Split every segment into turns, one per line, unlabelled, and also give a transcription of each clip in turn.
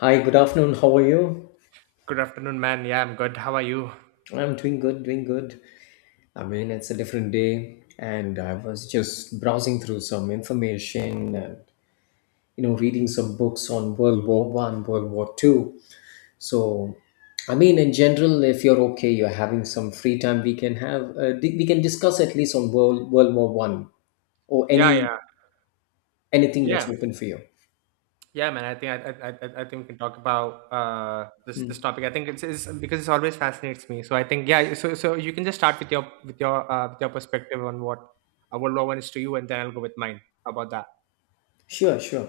Hi, good afternoon. How are you?
Good afternoon, man. Yeah, I'm good. How are you?
I'm doing good, doing good. I mean, it's a different day, and I was just browsing through some information and reading some books on World War One, World War Two. So, I mean, in general, if you're okay, you're having some free time, we can have we can discuss at least on World War One or
Yeah, yeah,
anything that's
yeah,
open for you.
yeah, man. I think I think we can talk about this topic. I think it's because it's always fascinates me. So I think yeah. So you can just start with your perspective on what law one is to you, and then I'll go with mine. How about that?
Sure, sure.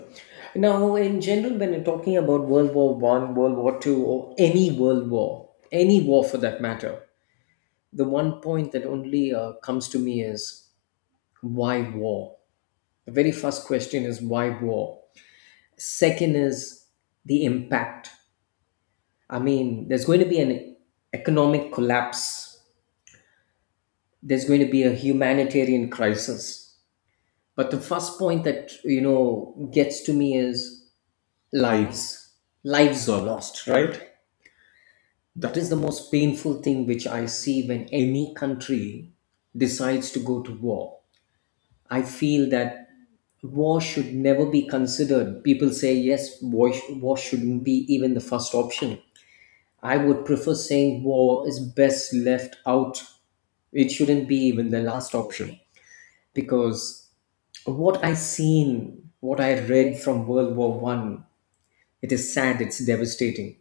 Now, in general, when you're talking about World War One, World War Two, or any world war, any war for that matter, the one point that only comes to me is why war. The very first question is why war. Second is the impact. I mean, there's going to be an economic collapse. There's going to be a humanitarian crisis. But the first point that gets to me is lives. Lives are lost, right? That is the most painful thing which I see when any country decides to go to war. I feel that war should never be considered. People say, yes, war shouldn't be even the first option. I would prefer saying war is best left out. It shouldn't be even the last option. Because what I seen, what I read from World War One, it is sad, it's devastating.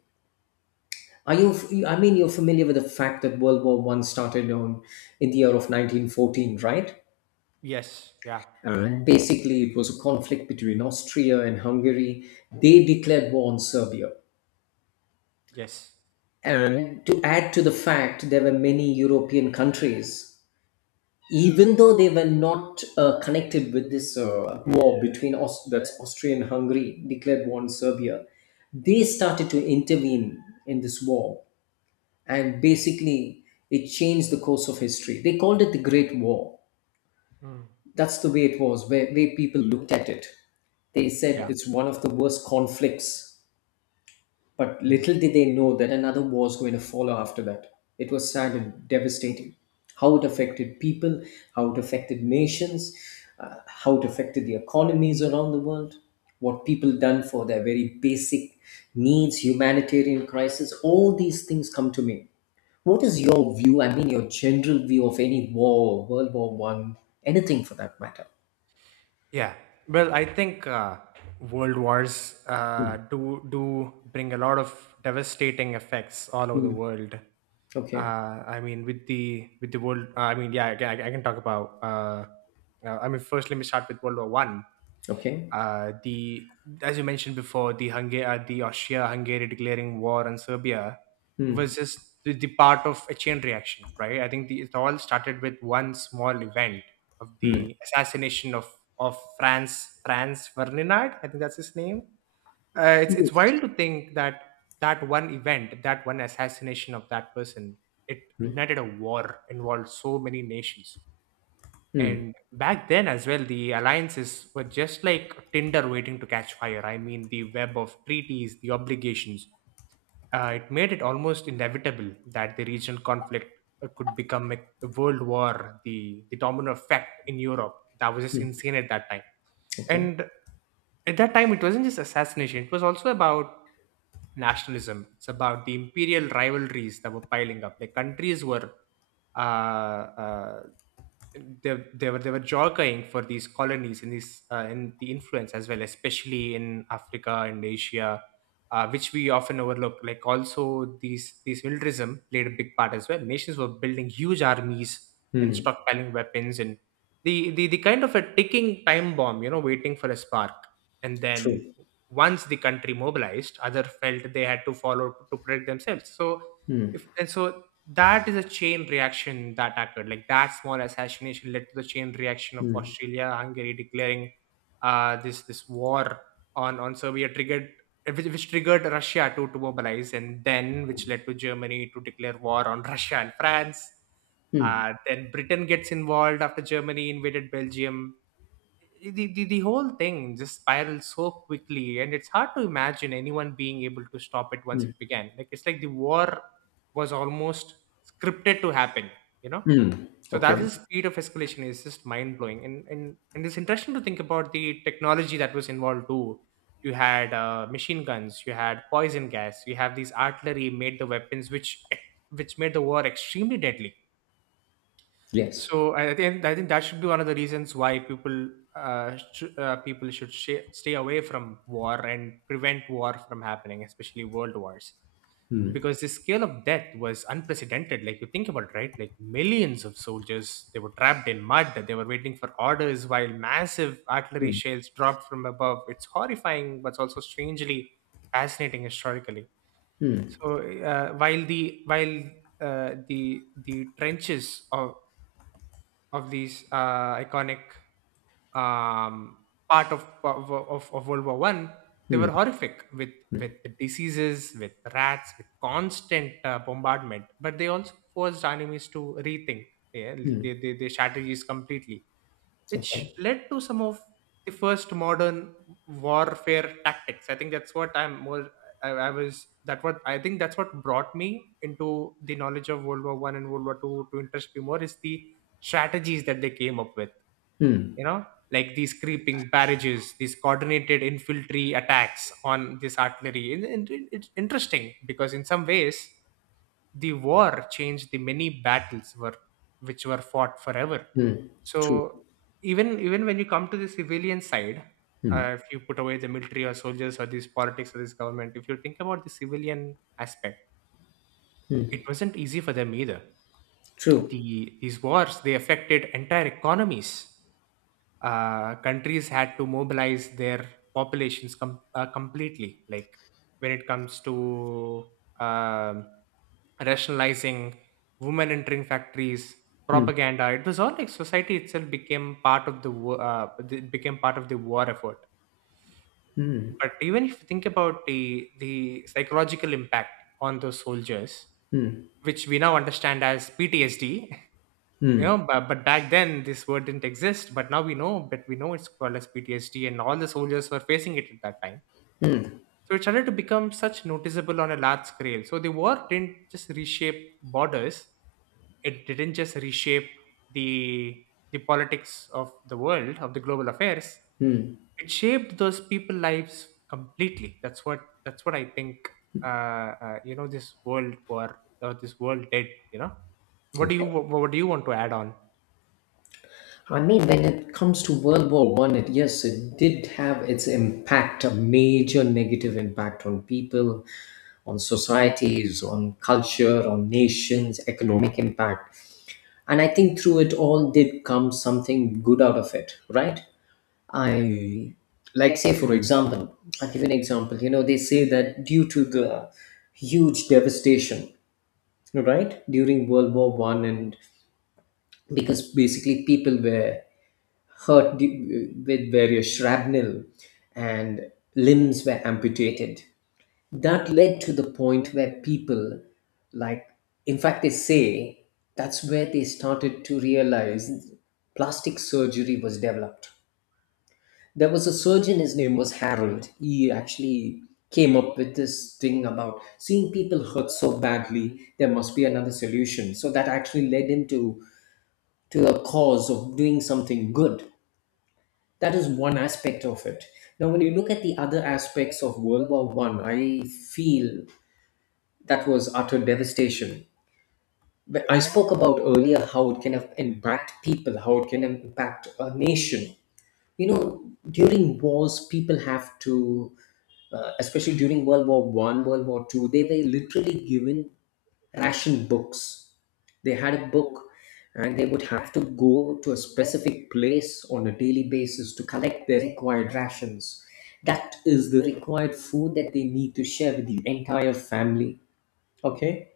Are you? I mean, you're familiar with the fact that World War One started on in the year of 1914, right?
Yes. Yeah.
And basically, it was a conflict between Austria and Hungary. They declared war on Serbia.
Yes.
And to add to the fact, there were many European countries, even though they were not connected with this war between that's Austria and Hungary, declared war on Serbia. They started to intervene in this war, and basically it changed the course of history. They called it the Great War.
Mm.
That's the way it was, where people looked at it. They said
Yeah.
it's one of the worst conflicts, but
Mm.
little did they know that another war was going to follow after that. It was sad and devastating. How it affected people, how it affected nations, how it affected the economies around the world, what people done for their very basic needs, humanitarian crisis, all these things come to me. What is your view? I mean, your general view of any war, World War One, anything for that matter.
Yeah. Well, I think world wars
Mm,
do bring a lot of devastating effects all over the
mm,
world.
okay.
Uh, I mean, with the world, I mean, yeah, I can talk about. I mean, first, let me start with World War One.
Okay.
The As you mentioned before, the Austria-Hungary declaring war on Serbia
Mm,
was just the part of a chain reaction, right? I think it all started with one small event of
mm.
the assassination of Franz Ferdinand. I think that's his name. It's
Yes.
wild to think that that one event, that one assassination of that person, it
Mm,
ignited a war involved so many nations.
mm,
And back then as well, the alliances were just like tinder waiting to catch fire. I mean, the web of treaties, the obligations. It made it almost inevitable that the regional conflict could become a world war, the domino effect in Europe. That was just
mm,
insane at that time.
okay.
And at that time, it wasn't just assassination; it was also about nationalism. It's about the imperial rivalries that were piling up. Like countries were uh, uh, they were jockeying for these colonies and the influence as well, especially in Africa and Asia, which we often overlook. Like also these militarism played a big part as well. Nations were building huge armies and
Mm,
stockpiling weapons and the kind of a ticking time bomb, you know, waiting for a spark. And then
true.
once the country mobilized, other felt they had to follow to protect themselves. So
Mm,
if and so that is a chain reaction that occurred. Like that small assassination led to the chain reaction of
mm,
Australia, Hungary declaring this war on Serbia triggered, which triggered Russia to mobilize, and then which led to Germany to declare war on Russia and France.
mm,
Then Britain gets involved after Germany invaded Belgium. The the whole thing just spirals so quickly, and it's hard to imagine anyone being able to stop it once it began. Like it's like the war was almost scripted to happen, you know.
mm,
So that
okay.
was the speed of escalation is just mind blowing. And and it's interesting to think about the technology that was involved too. You had machine guns, you had poison gas, you have these artillery made the weapons which made the war extremely deadly.
Yes.
So I think that should be one of the reasons why people should stay away from war and prevent war from happening, especially world wars,
Mm,
because the scale of death was unprecedented. Like you think about it, right? Like millions of soldiers, they were trapped in mud. They were waiting for orders while massive artillery
mm,
shells dropped from above. It's horrifying, but also strangely fascinating historically. So while the trenches of these iconic um, part of World War One, they
mm,
were horrific with the diseases, with rats, with constant bombardment. But they also forced our enemies to rethink, yeah,
mm,
their strategies completely,
okay.
which led to some of the first modern warfare tactics. I think that's what I'm more. I was that what I think That's what brought me into the knowledge of World War One and World War Two. To interest me more is the strategies that they came up with.
Mm,
You know, like these creeping barrages, these coordinated infantry attacks on this artillery. And it's interesting because in some ways the war changed the many battles were which were fought forever.
mm, true.
So even even when you come to the civilian side,
Mm,
if you put away the military or soldiers or this politics or this government, if you think about the civilian aspect, it wasn't easy for them either.
true.
The these wars they affected entire economies. Countries had to mobilize their populations completely. Like when it comes to um rationalizing, women entering factories,
Mm,
propaganda, it was all like society itself became part of the it became part of the war effort. But even if you think about the psychological impact on those soldiers,
mm,
which we now understand as PTSD. You know,
mm,
but back then this word didn't exist, but now we know. But we know it's called as PTSD, and all the soldiers were facing it at that time. So it started to become such noticeable on a large scale. So the war didn't just reshape borders, it didn't just reshape the the politics of the world, of the global affairs, it shaped those people lives completely. That's what that's what I think uh, you know, this world war or this world did, you know.
mm,
What do you want to add on?
I mean, when it comes to World War One, it yes, it did have its impact, a major negative impact on people, on societies, on culture, on nations, economic impact. And I think through it all did come something good out of it, right? I like say for example, I'll give an example. You know, they say that due to the huge devastation, right, during World War One, and because basically people were with various shrapnel and limbs were amputated. That led to the point where people, like, in fact, they say that's where they started to realize plastic surgery was developed. There was a surgeon, his name was Harold. He actually came up with this thing about seeing people hurt so badly, there must be another solution. So that actually led him to a cause of doing something good. That is one aspect of it. Now, when you look at the other aspects of World War One, feel that was utter devastation. But I spoke about earlier how it can have impact people, how it can impact a nation. You know, during wars, especially during World War One, World War Two, they were literally given ration books. They had a book, and they would have to go to a specific place on a daily basis to collect their required rations. That is the required food that they need to share with the entire family, okay,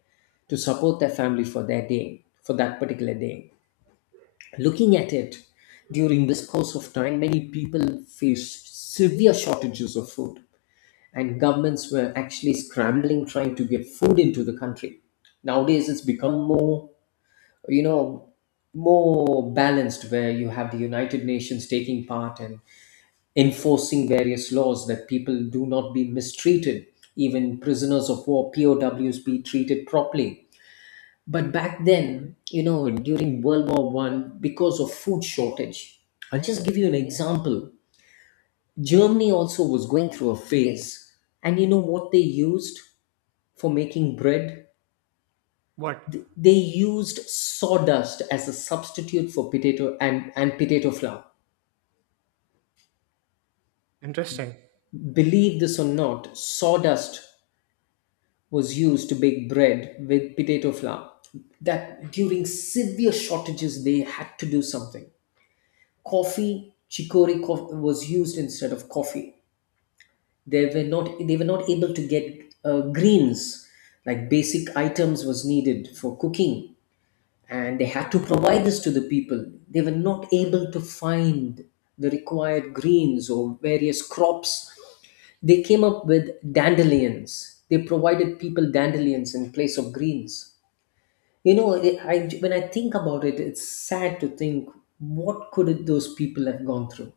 to support their family for their day, for that particular day. Looking at it, during this course of time, many people faced severe shortages of food, and governments were actually scrambling trying to get food into the country. Nowadays, it's become more, you know more balanced, where you have the united nations taking part and enforcing various laws that people do not be mistreated, even prisoners of war POWs be treated properly. But back then, you know, during world war 1, because of food shortage, I'll just give you an example. Germany also was going through a phase, and you know what they used for making bread?
What?
They used sawdust as a substitute for potato, and potato flour.
Interesting.
Believe this or not, sawdust was used to bake bread with potato flour. That during severe shortages, they had to do something. Coffee, was used instead of coffee. They were not able to get greens, like basic items was needed for cooking, and they had to provide this to the people. They were not able to find the required greens or various crops. They came up with dandelions. They provided people dandelions in place of greens. You know, when I think about it, it's sad to think, what could those people have gone through?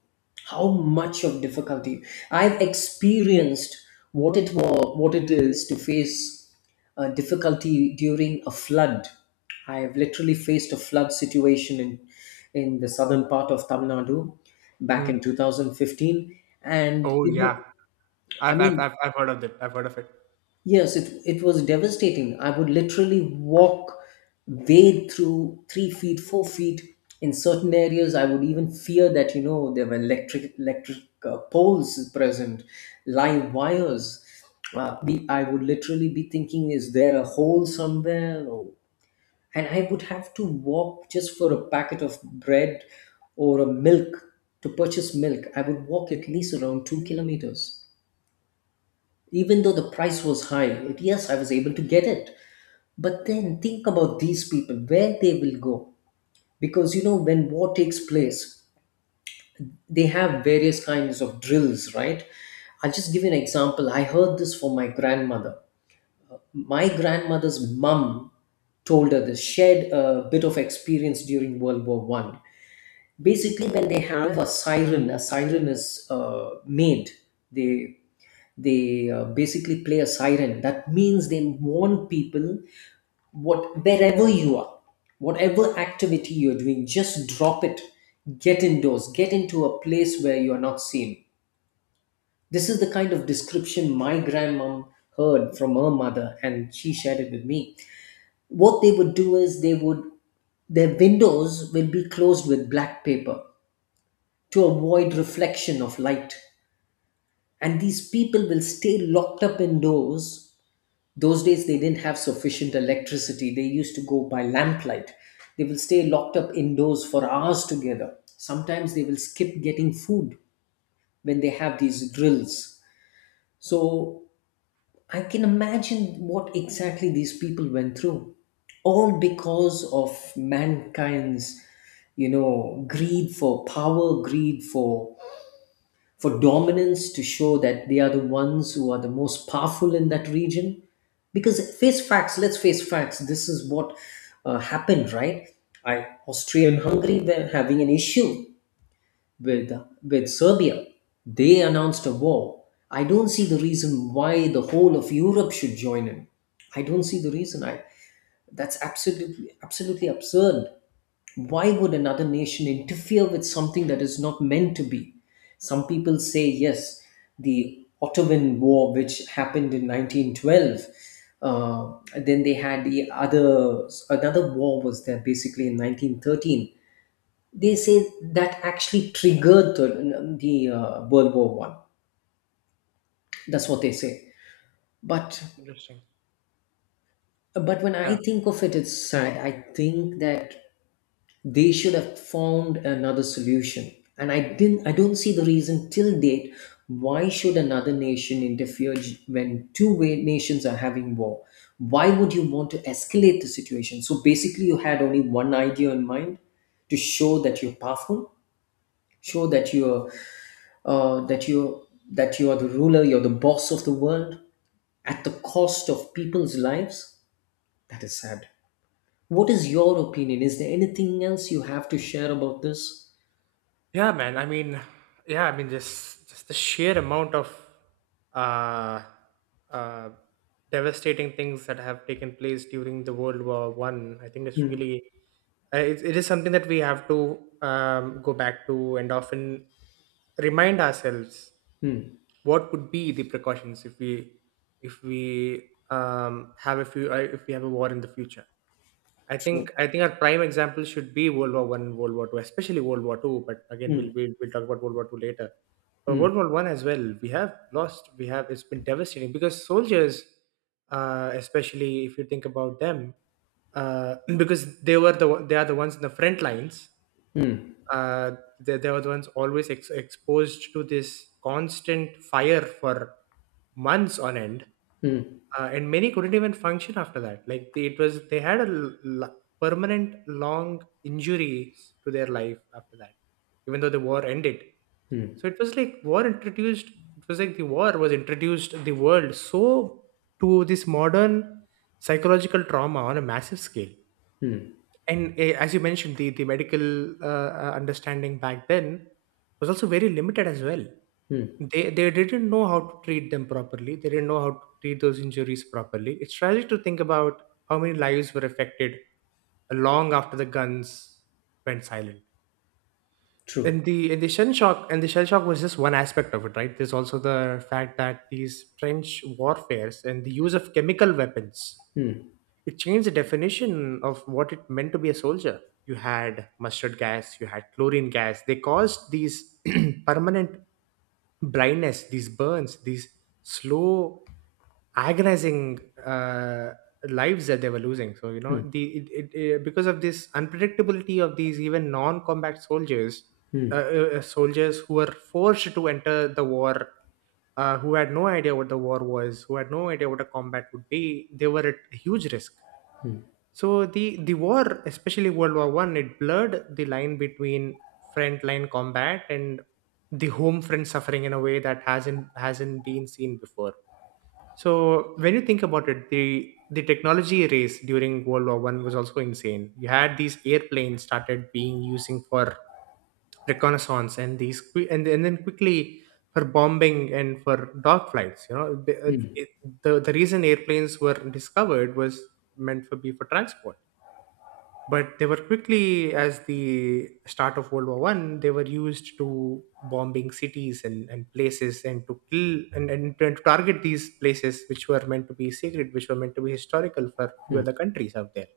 How much of difficulty I've experienced, what it was, what it is to face difficulty during a flood. I have literally faced a flood situation in the southern part of Tamil Nadu back
Mm.
in 2015, and
Oh
you know,
yeah,
I mean,
I've heard of it. I've heard of it.
yes, it was devastating. I would literally wade through 3 feet, 4 feet. In certain areas, I would even fear that, you know, there were electric poles present, live wires. I would literally be thinking, is there a hole somewhere? Or, and I would have to walk just for a packet of bread or a milk, to purchase milk. I would walk at least around 2 kilometers. Even though the price was high, yes, I was able to get it. But then think about these people, where they will go? Because you know, when war takes place, they have various kinds of drills, right? I'll just give you an example. I heard this from my grandmother. My grandmother's mum told her this, shared a bit of experience during world war one. Basically, when they have a siren, a siren is made, they they basically play a siren. That means they warn people, what wherever you are, whatever activity you're doing, just drop it, get indoors, get into a place where you are not seen. This is the kind of description my grandmom heard from her mother, and she shared it with me. What they would do is, they would, their windows will be closed with black paper to avoid reflection of light, and these people will stay locked up indoors. Those days, they didn't have sufficient electricity, they used to go by lamplight. They will stay locked up indoors for hours together, sometimes they will skip getting food when they have these drills. So I can imagine what exactly these people went through, all because of mankind's, you know, greed for power, greed for dominance, to show that they are the ones who are the most powerful in that region. Because face facts let's face facts, this is what happened, right? I Austria and Hungary were having an issue with Serbia. They announced a war. I don't see the reason why the whole of Europe should join in. I don't see the reason I That's absolutely, absolutely absurd. Why would another nation interfere with something that is not meant to be? Some people say, yes, the Ottoman War, which happened in 1912, then they had another war was there basically in 1913. They say that actually triggered the World War One. That's what they say. But
Interesting.
but when I
Yeah.
think of it, it's sad. I think that they should have found another solution, and I don't see the reason till date, why should another nation interfere, when two nations are having war? Why would you want to escalate the situation? So basically, you had only one idea in mind, to show that you're powerful, show that you're, uh, that you're that you are the ruler, you're the boss of the world, at the cost of people's lives. That is sad. What is your opinion? Is there anything else you have to share about this?
Yeah, man. I mean, yeah, I mean, just the sheer amount of uh, uh, devastating things that have taken place during the World War One. I think it's
Hmm.
really it is something that we have to go back to and often remind ourselves
Mm.
what could be the precautions if we have a few if we have a war in the future.
True.
I think our prime example should be World War One, World War Two, especially World War Two. But again,
Mm.
we'll talk about World War Two later. But
Mm.
World War One as well, we have lost. We have it's been devastating because soldiers, especially if you think about them, because they are the ones in the front lines.
Mm.
Uh, they were the ones always exposed to this constant fire for months on end.
Mm.
And many couldn't even function after that. Like they had permanent long injuries to their life after that, even though the war ended.
Mm.
So it was like war introduced. It was like the war was introduced the world so to this modern psychological trauma on a massive scale.
Mm.
And as you mentioned, the medical understanding back then was also very limited as well.
Mm.
They didn't know how to treat them properly. They didn't know how to treat those injuries properly. It's tragic to think about how many lives were affected long after the guns went silent.
True.
And the shell shock, was just one aspect of it, right? There's also the fact that these trench warfares and the use of chemical weapons,
Mm.
it changed the definition of what it meant to be a soldier. You had mustard gas, you had chlorine gas. They caused these permanent blindness, these burns, these slow, agonizing uh, lives that they were losing. So you know,
Mm.
the it, it, it- because of this unpredictability of these even non-combat soldiers,
Mm.
soldiers who were forced to enter the war, who had no idea what the war was, who had no idea what a combat would be, they were at a huge risk. So the war, especially World War One, it blurred the line between front line combat and the home front suffering in a way that hasn't been seen before. So when you think about it, the technology race during World War One was also insane. You had these airplanes started being using for reconnaissance and and then quickly for bombing and for dog flights, you know. The reason airplanes were discovered was meant for be for transport, but they were quickly as the start of world war one, they were used to bombing cities and places and to kill and to target these places which were meant to be sacred, which were meant to be historical for few
Mm.
other countries out there.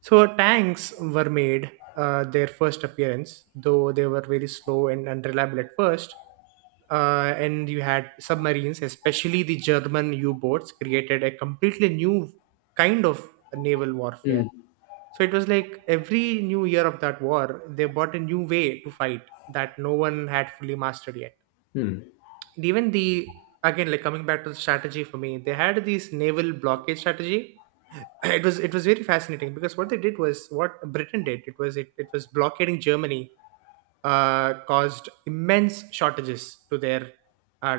So tanks were made their first appearance, though they were very slow and unreliable at first. And you had submarines, especially the German U-boats, created a completely new kind of naval warfare.
Mm.
So it was like every new year of that war, they bought a new way to fight that no one had fully mastered yet.
Mm.
And even, the again like coming back to the strategy for me, they had this naval blockade strategy. It was very fascinating because what they did was, what Britain did, it was, it was blockading Germany. Caused immense shortages to their uh,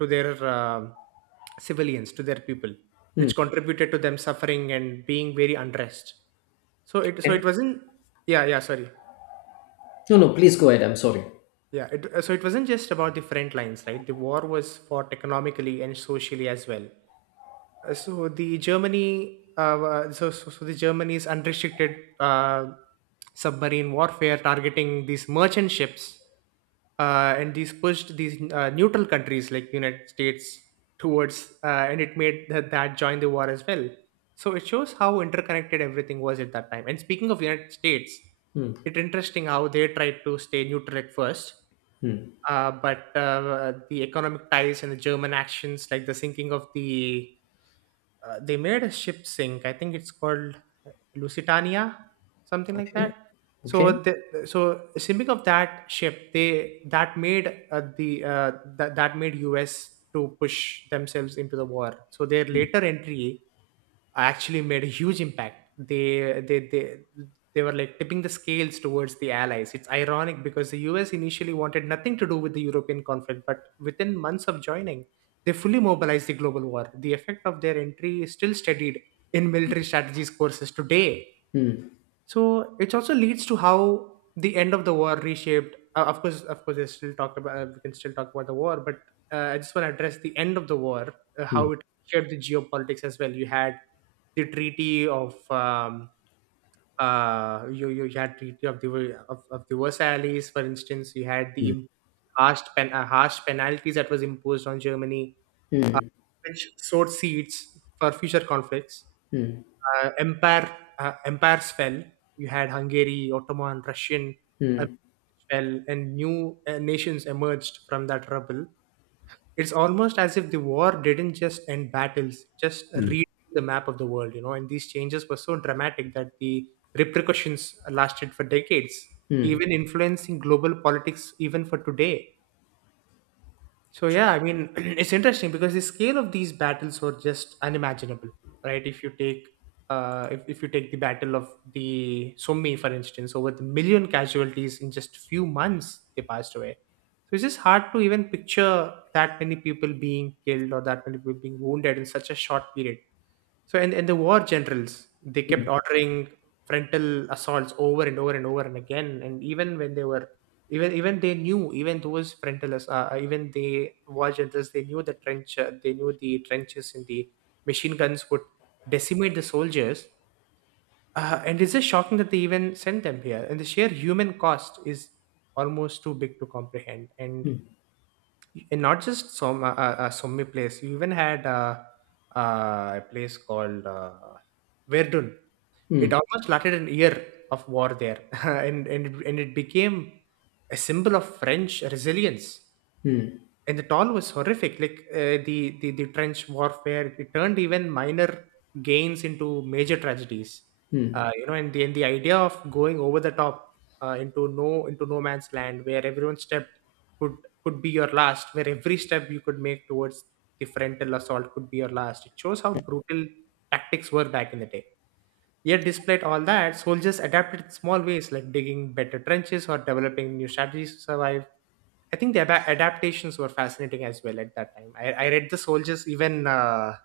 to their civilians, to their people, which
Mm.
contributed to them suffering and being very unrest. So it
Okay.
wasn't yeah yeah, sorry.
No, no, please go ahead. I'm sorry.
So it wasn't just about the front lines, right? The war was fought economically and socially as well. So the Germany, wa- so, so so the Germany's unrestricted uh, submarine warfare targeting these merchant ships, and these pushed these neutral countries like United States towards, and it made that join the war as well. So it shows how interconnected everything was at that time. And speaking of United States,
Mm.
it's interesting how they tried to stay neutral at first,
Mm.
but the economic ties and the German actions, like the sinking of the they made a ship sink, I think it's called Lusitania, something like that.
Okay. Okay.
So the so sinking of that ship, they that made the that that made US to push themselves into the war. So their later entry actually made a huge impact. They were like tipping the scales towards the Allies. It's ironic because the US initially wanted nothing to do with the European conflict, but within months of joining, they fully mobilized the global war. The effect of their entry is still studied in military strategies courses today.
Mm.
So it also leads to how the end of the war reshaped. Of course, there's still talk about, we can still talk about the war, but I just want to address the end of the war,
Mm.
how it shaped the geopolitics as well. You had the treaty of you you had treaty of the Versailles, for instance. You had the
Mm.
harsh penalties that was imposed on Germany, uh, which sowed seeds for future conflicts.
Mm.
Uh, empire Empires fell. You had Hungary, Ottoman, Russian uh,
Mm.
fell, and new nations emerged from that rubble. It's almost as if the war didn't just end battles, just read the map of the world, you know, and these changes were so dramatic that the repercussions lasted for decades,
Mm.
even influencing global politics even for today. So yeah, I mean, it's interesting because the scale of these battles were just unimaginable, right? If, you take the battle of the Somme, for instance, over the million casualties in just few months, they passed away. So it's just hard to even picture that many people being killed or that many people being wounded in such a short period. So and the war generals, they kept ordering frontal assaults over and over and over and again. And even when they were, even even they knew even those frontalists even they war generals, they knew the trench they knew the trenches and the machine guns would decimate the soldiers, and it's just shocking that they even sent them here, and the sheer human cost is almost too big to comprehend. And not just some Somme place, you even had a place called Verdun. It
Mm.
almost lasted an year of war there, and it became a symbol of French resilience.
Mm.
And the toll was horrific. Like, the trench warfare, it turned even minor gains into major tragedies.
Mm.
You know, and the idea of going over the top, into no man's land, where every step could could be your last, where every step you could make towards the frontal assault could be your last. It shows how brutal tactics were back in the day. Yet, despite all that, soldiers adapted in small ways, like digging better trenches or developing new strategies to survive. I think the adaptations were fascinating as well at that time. I read the soldiers even.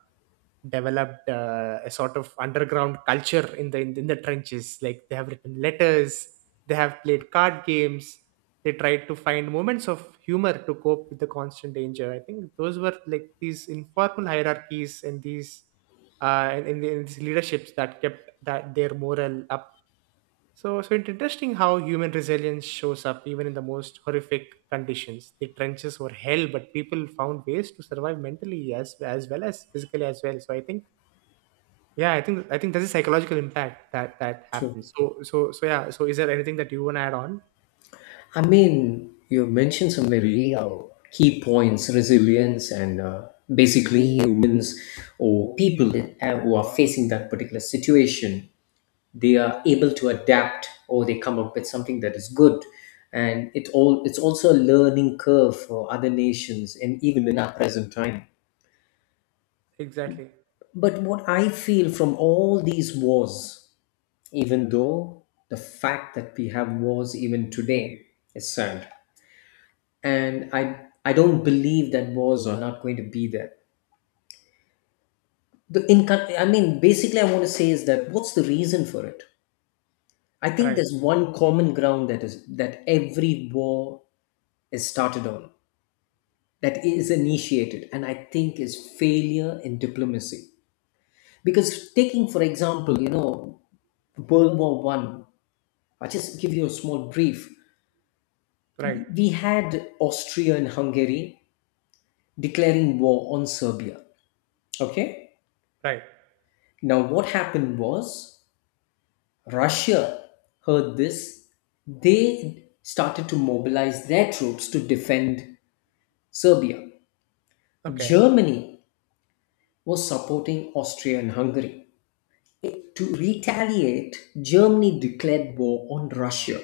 Developed a sort of underground culture in the in the trenches, like they have written letters, they have played card games, they tried to find moments of humor to cope with the constant danger. I think those were like these informal hierarchies and these and these leaderships that kept that their morale up. So it's interesting how human resilience shows up even in the most horrific conditions. The trenches were hell, but people found ways to survive mentally as well as physically as well. So I think, yeah, I think there's a psychological impact that
True.
happens. So yeah. So is there anything that you want to add on?
I mean, you mentioned some very key points, resilience and basically humans or who are facing that particular situation. They are able to adapt or they come up with something that is good, and it's also a learning curve for other nations and even in our present time.
Exactly.
But what I feel from all these wars, even though the fact that we have wars even today is sad, and I don't believe that wars are not going to be there. I mean, basically, I want to say is, that what's the reason for it? I think
Right.
there's one common ground, that is that every war is started on, that is initiated, and I think is failure in diplomacy. Because taking, for example, you know, World War One, I'll just give you a small brief.
Right.
We had Austria and Hungary declaring war on Serbia. Okay?
Right.
Now what happened was, Russia heard this, they started to mobilize their troops to defend Serbia.
Okay.
Germany was supporting Austria and Hungary. To retaliate, Germany declared war on Russia.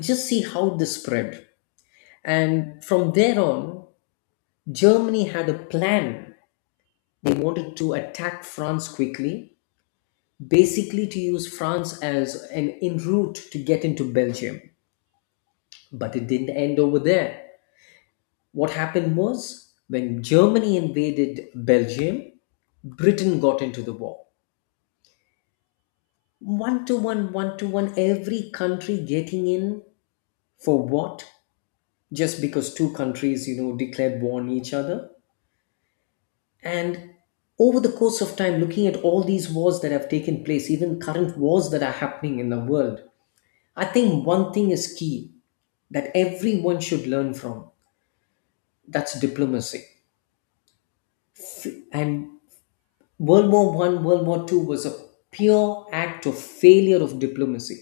Just see how this spread. And from there on, Germany had a plan. They wanted to attack France quickly, basically to use France as an en route to get into Belgium. But it didn't end over there. What happened was, when Germany invaded Belgium, Britain got into the war. One to one, every country getting in for what? Just because two countries, you know, declared war on each other. And over the course of time, looking at all these wars that have taken place, even current wars that are happening in the world, I think one thing is key that everyone should learn from. That's diplomacy. And world war 1, world war 2 was a pure act of failure of diplomacy.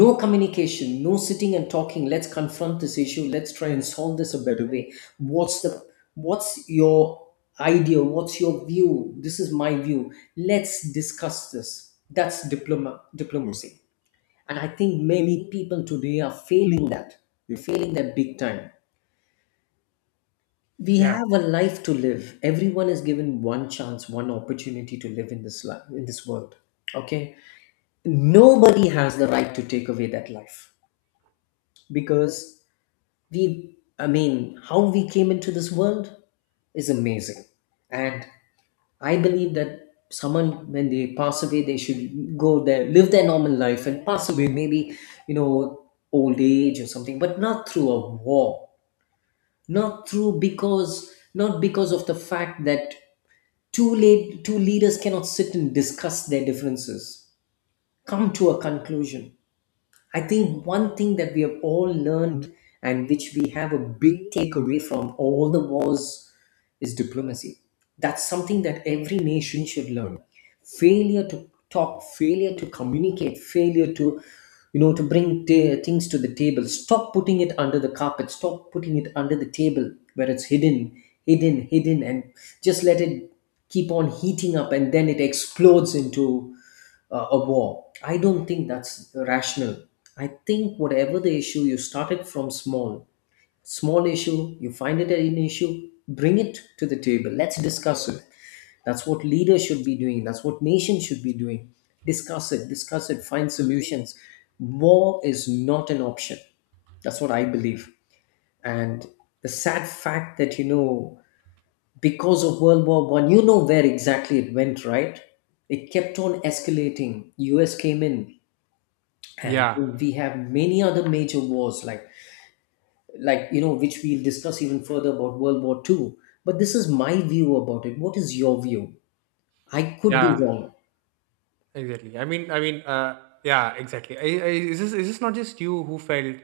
No communication, no sitting and talking. Let's confront this issue, let's try and solve this a better way. what's the what's your idea, what's your view? This is my view, let's discuss this. That's diplomacy. And I think many people today are failing that. They're failing that big time. We
Yeah.
have a life to live. Everyone is given one chance, one opportunity to live in this life, in this world. Okay? Nobody has the right to take away that life. Because we I mean, how we came into this world is amazing. And I believe that someone, when they pass away, they should go there, live their normal life and pass away maybe, you know, old age or something, but not through a war. Not through, because not because of the fact that two leaders cannot sit and discuss their differences, come to a conclusion. I think one thing that we have all learned, and which we have a big takeaway from all the wars, is diplomacy. That's something that every nation should learn. Failure to talk, failure to communicate, failure to, you know, to things to the table. Stop putting it under the carpet. Stop putting it under the table where it's hidden, hidden, hidden, and just let it keep on heating up, and then it explodes into a war. I don't think that's rational. I think whatever the issue, you start it from small. Small issue, you find it an issue, bring it to the table. Let's discuss it. That's what leaders should be doing. That's what nations should be doing. Discuss it, find solutions. War is not an option. That's what I believe. And the sad fact that, you know, because of World War One, you know where exactly it went, right? It kept on escalating. US came in, and
Yeah.
we have many other major wars like, you know, which we'll discuss even further about world war Two. But this is my view about it. What is your view? I could be
Yeah.
wrong.
Exactly. I mean, yeah, exactly. Is this not just you who felt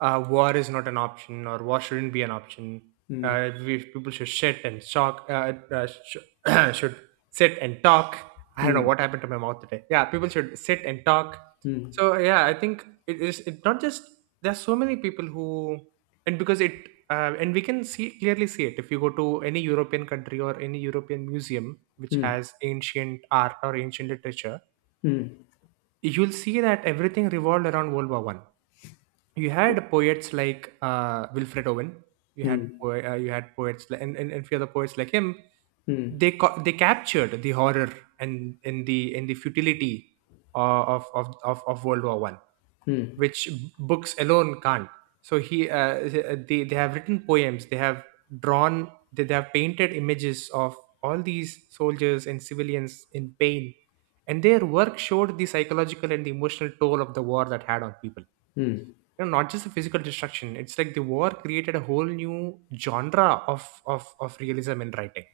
war is not an option or war shouldn't be an option?
Mm,
People should sit and talk. Should sit and talk. I don't know
mm,
what happened to my mouth today. Yeah, people should sit and talk.
mm,
So yeah, I think it is. It not just there's so many people who, and because it and we can see, clearly see it, if you go to any European country or any European museum which
mm,
has ancient art or ancient literature,
mm,
you'll see that everything revolved around World War One. You had poets like Wilfred Owen. You had you had poets li- and few other poets like him.
mm, mm,
They captured the horror and in the futility of World War One,
mm,
which books alone can't. so he uh, they have written poems, they have drawn, they have painted images of all these soldiers and civilians in pain, and their work showed the psychological and the emotional toll of the war that had on people,
mm.
you know, not just the physical destruction. It's like the war created a whole new genre of realism in writing,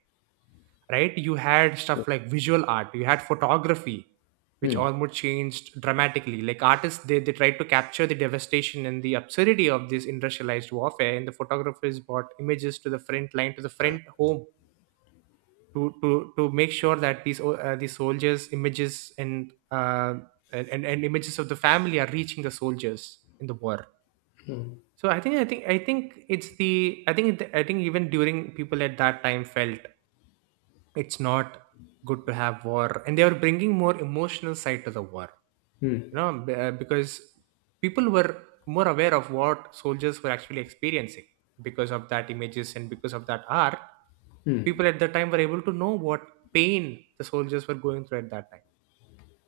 right? You had stuff
True.
like visual art, you had photography, which
Mm,
almost changed dramatically. Like artists, they tried to capture the devastation and the absurdity of this industrialized warfare, and the photographers brought images to the front line, to the front home, to make sure that these, these soldiers images, and images of the family are reaching the soldiers in the war. So I think it's the, I think even during, people at that time felt it's not good to have war, and they were bringing more emotional side to the war, you
mm,
know, because people were more aware of what soldiers were actually experiencing. Because of that images and because of that art,
mm,
people at the time were able to know what pain the soldiers were going through at that time,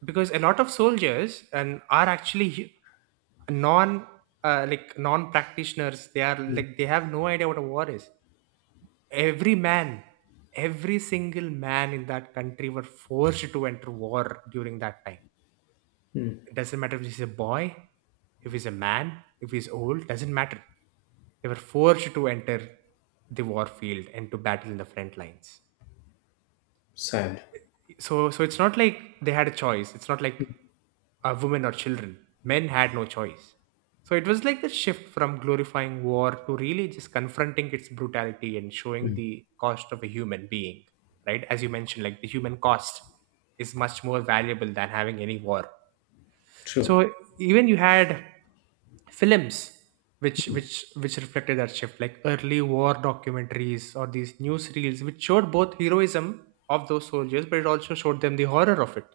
because a lot of soldiers and are actually hu- non like non practitioners. They are like they have no idea what a war is. Every man, every single man in that country were forced to enter war during that time.
mm.
It doesn't matter if he's a boy, if he's a man, if he's old, doesn't matter. They were forced to enter the war field and to battle in the front lines.
Sad.
So it's not like they had a choice. It's not like, women or children. Men had no choice. So it was like the shift from glorifying war to really just confronting its brutality and showing the cost of a human being, right? As you mentioned, like the human cost is much more valuable than having any war.
True.
So even you had films which reflected that shift, like early war documentaries or these newsreels which showed both heroism of those soldiers, but it also showed them the horror of it,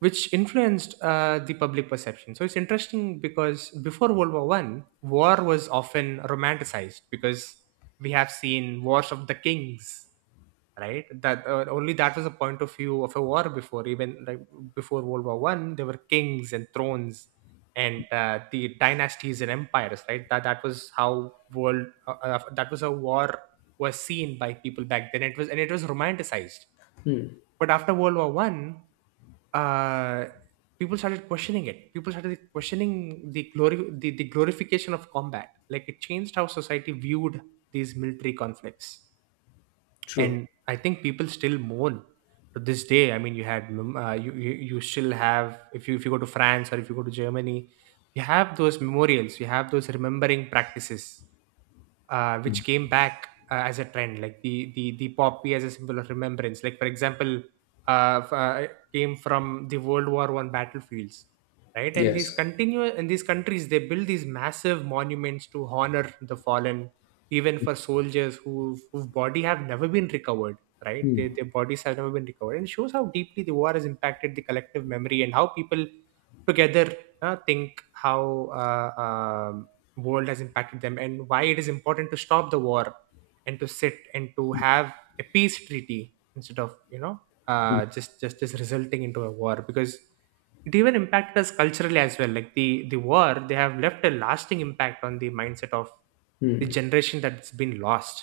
which influenced the public perception. So it's interesting because before World War One, war was often romanticized, because we have seen wars of the kings, right? That only that was a point of view of a war before. Even like before World War One, there were kings and thrones, and the dynasties and empires, right? That was how world that was how war was seen by people back then. It was, and it was romanticized. But after World War One, uh, people started questioning it, people started questioning the glory, the glorification of combat. Like it changed how society viewed these military conflicts.
True.
And I think people still mourn to this day. I mean, you had you still have, if you go to France or if you go to Germany, you have those memorials, you have those remembering practices, which came back as a trend, like the poppy as a symbol of remembrance. Like for example, uh, f- uh, came from the World War One battlefields, right? And these
Yes.
continue, and these countries they build these massive monuments to honor the fallen, even for soldiers who whose body have never been recovered. Right,
Mm,
their bodies have never been recovered, and shows how deeply the war has impacted the collective memory, and how people together think how world has impacted them and why it is important to stop the war and to sit and to have a peace treaty instead of, you know, just resulting into a war. Because it even impacted us culturally as well, like the war, they have left a lasting impact on the mindset of the generation that's been lost,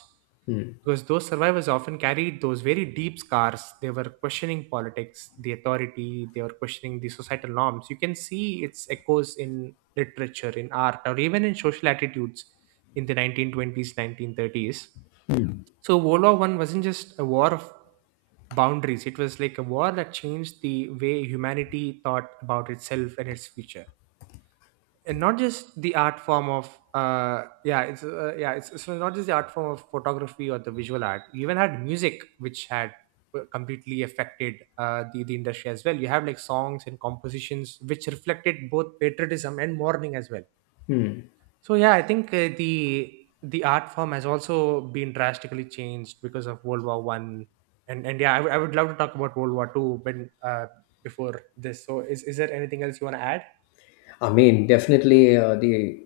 mm,
because those survivors often carried those very deep scars. They were questioning politics, the authority, they were questioning the societal norms. You can see its echoes in literature, in art, or even in social attitudes in the 1920s, 1930s. So, World War One wasn't just a war of boundaries, it was like a war that changed the way humanity thought about itself and its future. And not just the art form of, yeah, it's so not just the art form of photography or the visual art. You even had music, which had were completely affected, the industry as well. You have like songs and compositions which reflected both patriotism and mourning as well.
mm.
So yeah, I think the art form has also been drastically changed because of World War One, and yeah, I would love to talk about World War Two, but uh, before this, so is there anything else you want to add?
I mean, definitely, the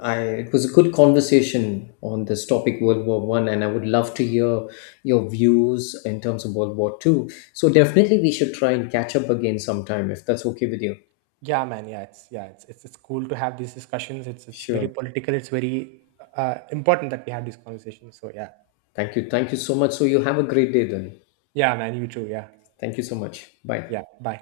I it was a good conversation on this topic, World War One, and I would love to hear your views in terms of World War Two. So definitely, we should try and catch up again sometime if that's okay with you.
Yeah, man. Yeah, it's, it's cool to have these discussions. It's very
Sure.
political. It's very important that we have these conversations. So yeah,
Thank you. Thank you so much. So you have a great day then.
yeah, man. You too. Yeah,
Thank you so much. Bye.
yeah. Bye.